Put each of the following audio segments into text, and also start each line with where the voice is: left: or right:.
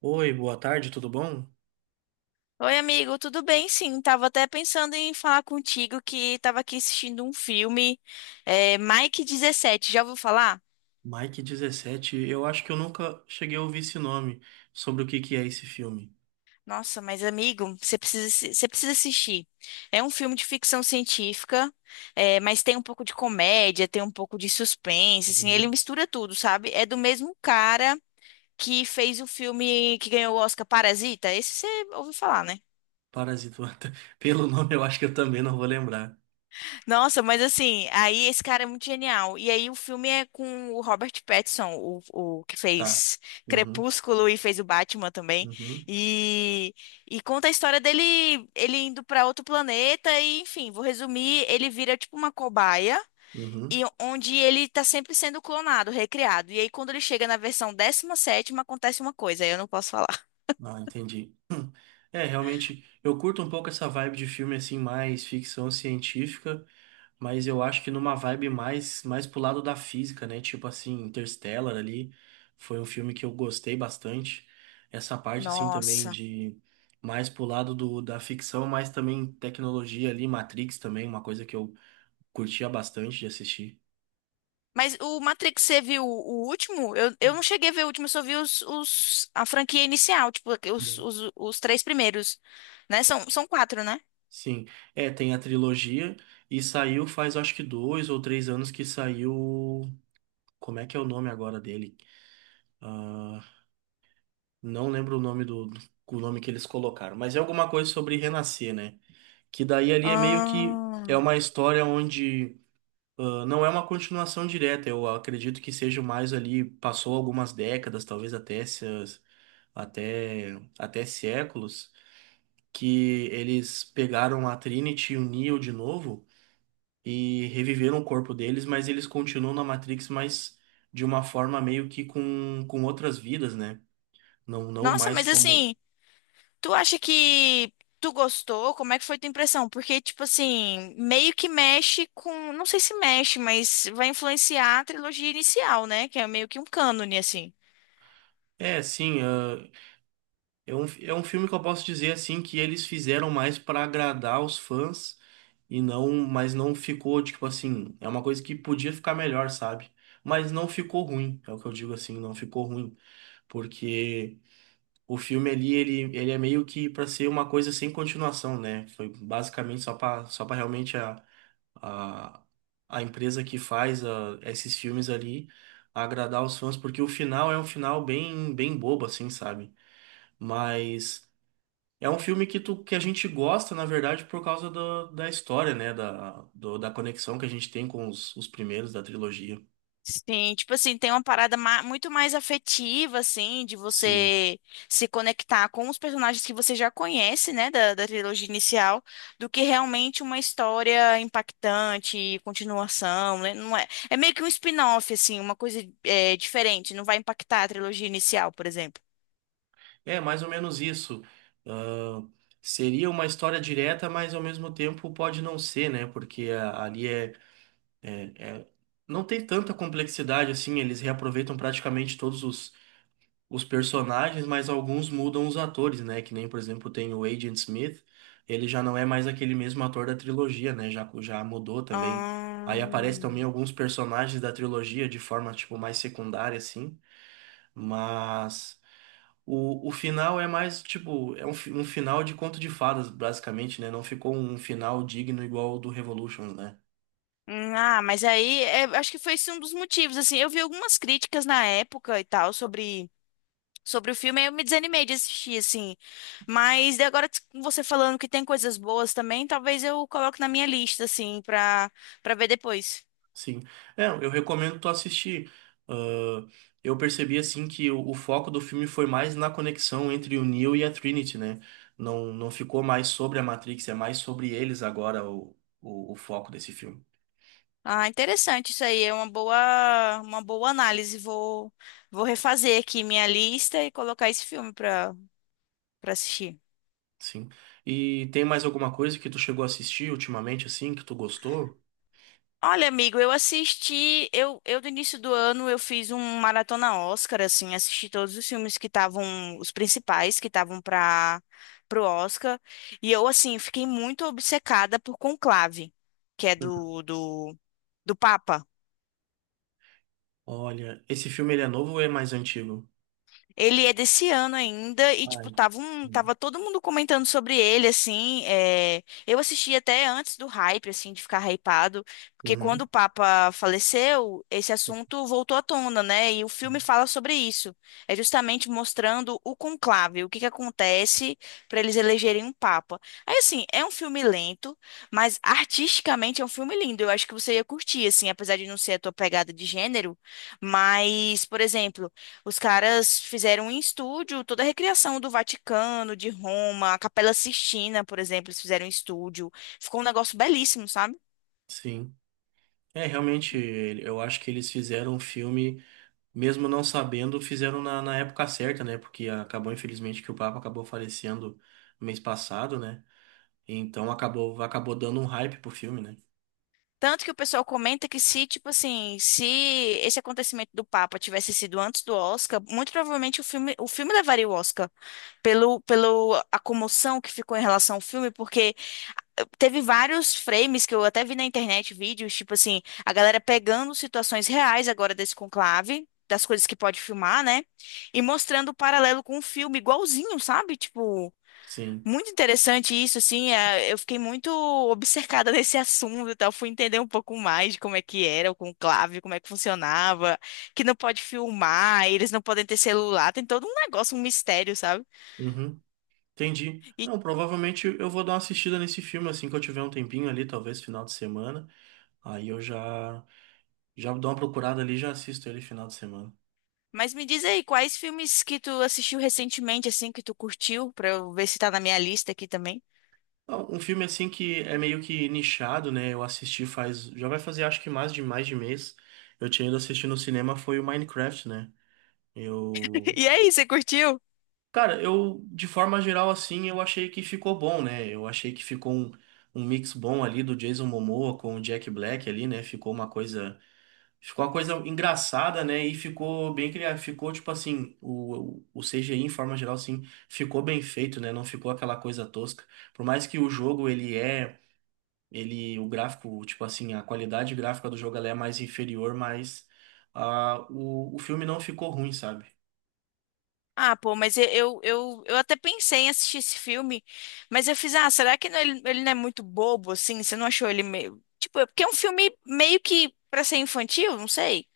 right: Oi, boa tarde, tudo bom?
left: Oi, amigo, tudo bem? Sim, tava até pensando em falar contigo que tava aqui assistindo um filme, Mike 17. Já ouviu falar?
right: Mike 17, eu acho que eu nunca cheguei a ouvir esse nome, sobre o que que é esse filme.
left: Nossa, mas amigo, você precisa, você precisa assistir. É um filme de ficção científica, mas tem um pouco de comédia, tem um pouco de suspense, assim, ele
right: Uhum.
left: mistura tudo, sabe? É do mesmo cara que fez o filme que ganhou o Oscar Parasita, esse você ouviu falar, né?
right: Parasita. Pelo nome eu acho que eu também não vou lembrar.
left: Nossa, mas assim, aí esse cara é muito genial. E aí o filme é com o Robert Pattinson, o que
right: Tá.
left: fez
right: Uhum,
left: Crepúsculo e fez o Batman também.
right: uhum,
left: E, e conta a história dele, ele indo pra outro planeta e, enfim, vou resumir, ele vira tipo uma cobaia
right: uhum.
left: e onde ele tá sempre sendo clonado, recriado. E aí quando ele chega na versão décima sétima acontece uma coisa, aí eu não posso falar.
right: Ah, entendi. É, realmente, eu curto um pouco essa vibe de filme assim, mais ficção científica. Mas eu acho que numa vibe mais pro lado da física, né? Tipo assim, Interstellar ali foi um filme que eu gostei bastante. Essa parte assim também
left: Nossa.
right: de mais pro lado do, da ficção, mas também tecnologia ali, Matrix também, uma coisa que eu curtia bastante de assistir.
left: Mas o Matrix, você viu o último? Eu não cheguei a ver o último, eu só vi a franquia inicial, tipo,
right: Bom.
left: os 3 primeiros, né? São, são quatro, né?
right: Sim, é, tem a trilogia e saiu faz acho que 2 ou 3 anos que saiu. Como é que é o nome agora dele? Ah, não lembro o nome o nome que eles colocaram, mas é alguma coisa sobre renascer, né? Que daí ali é meio que é
left: Ah,
right: uma história onde ah, não é uma continuação direta. Eu acredito que seja mais ali, passou algumas décadas, talvez até se- até, até séculos, que eles pegaram a Trinity e o Neo de novo e reviveram o corpo deles, mas eles continuam na Matrix, mas de uma forma meio que com outras vidas, né? Não, não
left: nossa,
right: mais
left: mas
right: como.
left: assim, tu acha que tu gostou? Como é que foi tua impressão? Porque, tipo assim, meio que mexe com. Não sei se mexe, mas vai influenciar a trilogia inicial, né? Que é meio que um cânone, assim.
right: É, sim, É um filme que eu posso dizer assim que eles fizeram mais pra agradar os fãs e mas não ficou tipo assim, é uma coisa que podia ficar melhor, sabe? Mas não ficou ruim, é o que eu digo assim, não ficou ruim, porque o filme ali ele é meio que pra ser uma coisa sem continuação, né? Foi basicamente só para realmente a a empresa que faz esses filmes ali agradar os fãs, porque o final é um final bem bem bobo assim, sabe? Mas é um filme que a gente gosta, na verdade, por causa da história, né? Da conexão que a gente tem com os primeiros da trilogia.
left: Sim, tipo assim, tem uma parada muito mais afetiva, assim, de
right: Sim.
left: você se conectar com os personagens que você já conhece, né, da trilogia inicial, do que realmente uma história impactante, continuação, né? Não é, é meio que um spin-off, assim, uma coisa diferente, não vai impactar a trilogia inicial, por exemplo.
right: É mais ou menos isso. Ah, seria uma história direta, mas ao mesmo tempo pode não ser, né? Porque ali é. Não tem tanta complexidade assim, eles reaproveitam praticamente todos os personagens, mas alguns mudam os atores, né? Que nem, por exemplo, tem o Agent Smith, ele já não é mais aquele mesmo ator da trilogia, né? Já mudou também. Aí aparece também
left: Ahn,
right: alguns personagens da trilogia de forma, tipo, mais secundária, assim, mas o final é mais, tipo, um final de conto de fadas, basicamente, né? Não ficou um final digno igual ao do Revolution, né?
left: Ah, mas acho que foi esse um dos motivos, assim, eu vi algumas críticas na época e tal sobre o filme, aí eu me desanimei de assistir, assim. Mas daí agora com você falando que tem coisas boas também, talvez eu coloque na minha lista, assim, pra ver depois.
right: Sim. É, eu recomendo tu assistir. Ah, eu percebi assim que o foco do filme foi mais na conexão entre o Neo e a Trinity, né? Não, não ficou mais sobre a Matrix, é mais sobre eles agora o foco desse filme.
left: Ah, interessante isso aí, é uma boa análise. Vou refazer aqui minha lista e colocar esse filme pra assistir.
right: Sim. E tem mais alguma coisa que tu chegou a assistir ultimamente, assim, que tu gostou?
left: Olha, amigo, eu assisti, eu do início do ano eu fiz um maratona Oscar, assim, assisti todos os filmes que estavam, os principais que estavam para pro Oscar, e eu, assim, fiquei muito obcecada por Conclave, que é
right: Uhum.
left: do Papa.
right: Olha, esse filme ele é novo ou é mais antigo?
left: Ele é desse ano ainda e, tipo,
right: Ai, hum,
left: tava todo mundo comentando sobre ele, assim. Eu assisti até antes do hype, assim, de ficar hypado, porque quando
right: uhum.
left: o Papa faleceu, esse
right: Sim.
left: assunto voltou à tona, né? E o filme fala sobre isso. É justamente mostrando o conclave, o que que acontece para eles elegerem um Papa. Aí, assim, é um filme lento, mas artisticamente é um filme lindo. Eu acho que você ia curtir, assim, apesar de não ser a tua pegada de gênero. Mas, por exemplo, os caras fizeram em estúdio toda a recriação do Vaticano, de Roma, a Capela Sistina, por exemplo, eles fizeram em estúdio. Ficou um negócio belíssimo, sabe?
right: Sim. É, realmente, eu acho que eles fizeram um filme, mesmo não sabendo, fizeram na época certa, né? Porque acabou, infelizmente, que o Papa acabou falecendo no mês passado, né? Então acabou dando um hype pro filme, né?
left: Tanto que o pessoal comenta que se, tipo assim, se esse acontecimento do Papa tivesse sido antes do Oscar, muito provavelmente o filme levaria o Oscar pelo, pelo a comoção que ficou em relação ao filme, porque teve vários frames que eu até vi na internet, vídeos, tipo assim, a galera pegando situações reais agora desse conclave, das coisas que pode filmar, né? E mostrando o paralelo com o filme igualzinho, sabe? Tipo,
right: Sim.
left: muito interessante isso, assim. Eu fiquei muito obcecada nesse assunto e tal. Fui entender um pouco mais de como é que era o conclave, como é que funcionava, que não pode filmar, eles não podem ter celular, tem todo um negócio, um mistério, sabe?
right: Uhum. Entendi. Não, provavelmente eu vou dar uma assistida nesse filme assim que eu tiver um tempinho ali, talvez final de semana. Aí eu já já dou uma procurada ali, e já assisto ele final de semana.
left: Mas me diz aí, quais filmes que tu assistiu recentemente, assim, que tu curtiu, pra eu ver se tá na minha lista aqui também.
right: Não, um filme assim que é meio que nichado, né? Eu assisti faz, já vai fazer acho que mais de mês. Eu tinha ido assistir no cinema foi o Minecraft, né? Eu
left: E aí, você curtiu?
right: Cara, eu, de forma geral, assim, eu achei que ficou bom, né? Eu achei que ficou um mix bom ali do Jason Momoa com o Jack Black ali, né? Ficou uma coisa engraçada, né? E ficou bem criado, ficou tipo assim, o CGI em forma geral, assim, ficou bem feito, né? Não ficou aquela coisa tosca. Por mais que o jogo, o gráfico, tipo assim, a qualidade gráfica do jogo, ela é mais inferior, mas ah, o filme não ficou ruim, sabe?
left: Ah, pô, mas eu até pensei em assistir esse filme, mas eu fiz, ah, será que ele, ele não é muito bobo, assim? Você não achou ele meio. Tipo, é porque é um filme meio que pra ser infantil, não sei.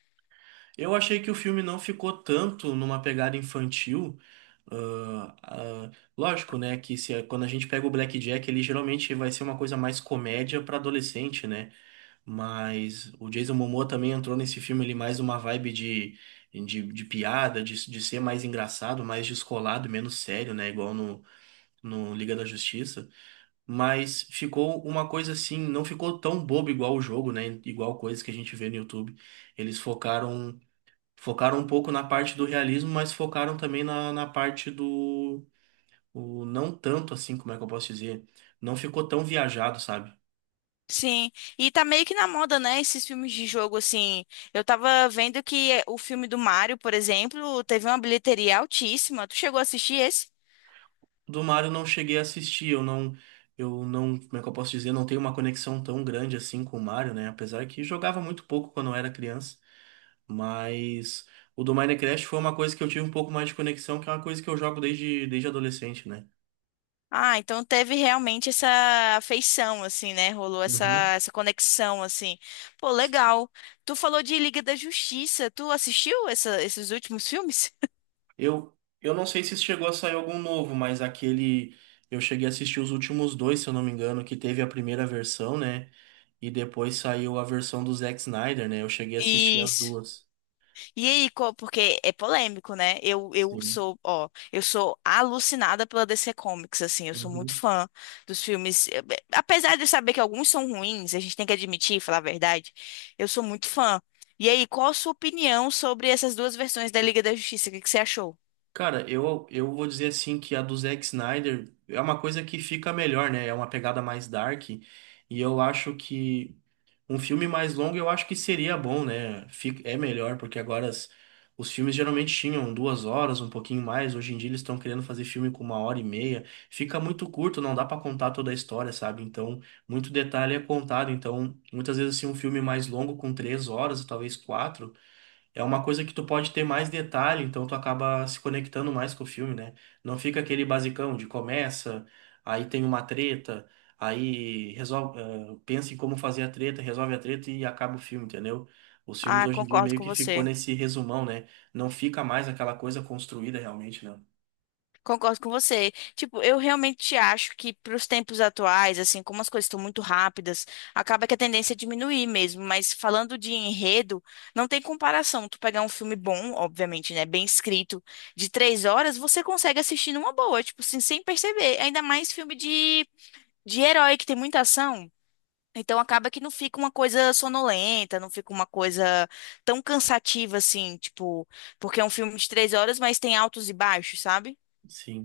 right: Eu achei que o filme não ficou tanto numa pegada infantil. ah, ah, Lógico, né, que se, quando a gente pega o Blackjack, ele geralmente vai ser uma coisa mais comédia para adolescente, né? Mas o Jason Momoa também entrou nesse filme ele mais uma vibe de piada, de ser mais engraçado, mais descolado, menos sério, né? Igual no Liga da Justiça. Mas ficou uma coisa assim, não ficou tão bobo igual o jogo, né? Igual coisas que a gente vê no YouTube. Eles focaram. Focaram um pouco na parte do realismo, mas focaram também na parte do. O, não tanto assim, como é que eu posso dizer? Não ficou tão viajado, sabe?
left: Sim, e tá meio que na moda, né? Esses filmes de jogo, assim. Eu tava vendo que o filme do Mario, por exemplo, teve uma bilheteria altíssima. Tu chegou a assistir esse?
right: Do Mario eu não cheguei a assistir, eu não. Eu não. Como é que eu posso dizer? Não tenho uma conexão tão grande assim com o Mario, né? Apesar que jogava muito pouco quando eu era criança. Mas o do Minecraft foi uma coisa que eu tive um pouco mais de conexão, que é uma coisa que eu jogo desde adolescente, né?
left: Ah, então teve realmente essa afeição, assim, né? Rolou
right: Uhum.
left: essa conexão, assim. Pô, legal. Tu falou de Liga da Justiça. Tu assistiu esses últimos filmes?
right: Eu não sei se chegou a sair algum novo, mas aquele. Eu cheguei a assistir os últimos dois, se eu não me engano, que teve a primeira versão, né? E depois saiu a versão do Zack Snyder, né? Eu cheguei a assistir as
left: Isso.
right: duas.
left: E aí, porque é polêmico, né? Eu
right: Sim.
left: sou, ó, eu sou alucinada pela DC Comics, assim, eu sou muito
right: Uhum.
left: fã dos filmes. Apesar de eu saber que alguns são ruins, a gente tem que admitir, falar a verdade, eu sou muito fã. E aí, qual a sua opinião sobre essas duas versões da Liga da Justiça? O que que você achou?
right: Cara, eu vou dizer assim que a do Zack Snyder é uma coisa que fica melhor, né? É uma pegada mais dark. E eu acho que um filme mais longo eu acho que seria bom, né? É melhor, porque agora os filmes geralmente tinham 2 horas, um pouquinho mais. Hoje em dia eles estão querendo fazer filme com uma hora e meia. Fica muito curto, não dá pra contar toda a história, sabe? Então, muito detalhe é contado. Então, muitas vezes assim, um filme mais longo com 3 horas, talvez quatro. É uma coisa que tu pode ter mais detalhe, então tu acaba se conectando mais com o filme, né? Não fica aquele basicão de começa, aí tem uma treta, aí resolve, pensa em como fazer a treta, resolve a treta e acaba o filme, entendeu? Os filmes
left: Ah,
right: hoje em dia
left: concordo
right: meio
left: com
right: que ficou
left: você.
right: nesse resumão, né? Não fica mais aquela coisa construída realmente, não.
left: Concordo com você. Tipo, eu realmente acho que para os tempos atuais, assim, como as coisas estão muito rápidas, acaba que a tendência é diminuir mesmo. Mas falando de enredo, não tem comparação. Tu pegar um filme bom, obviamente, né, bem escrito, de 3 horas, você consegue assistir numa boa, tipo, assim, sem perceber. Ainda mais filme de herói que tem muita ação. Então acaba que não fica uma coisa sonolenta, não fica uma coisa tão cansativa assim, tipo, porque é um filme de 3 horas, mas tem altos e baixos, sabe?
right: Sim.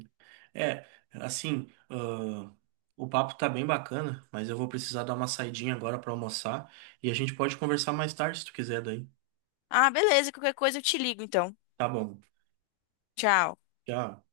right: É, assim, o papo tá bem bacana, mas eu vou precisar dar uma saidinha agora pra almoçar e a gente pode conversar mais tarde se tu quiser daí.
left: Ah, beleza, qualquer coisa eu te ligo então.
right: Tá bom.
left: Tchau.
right: Tchau.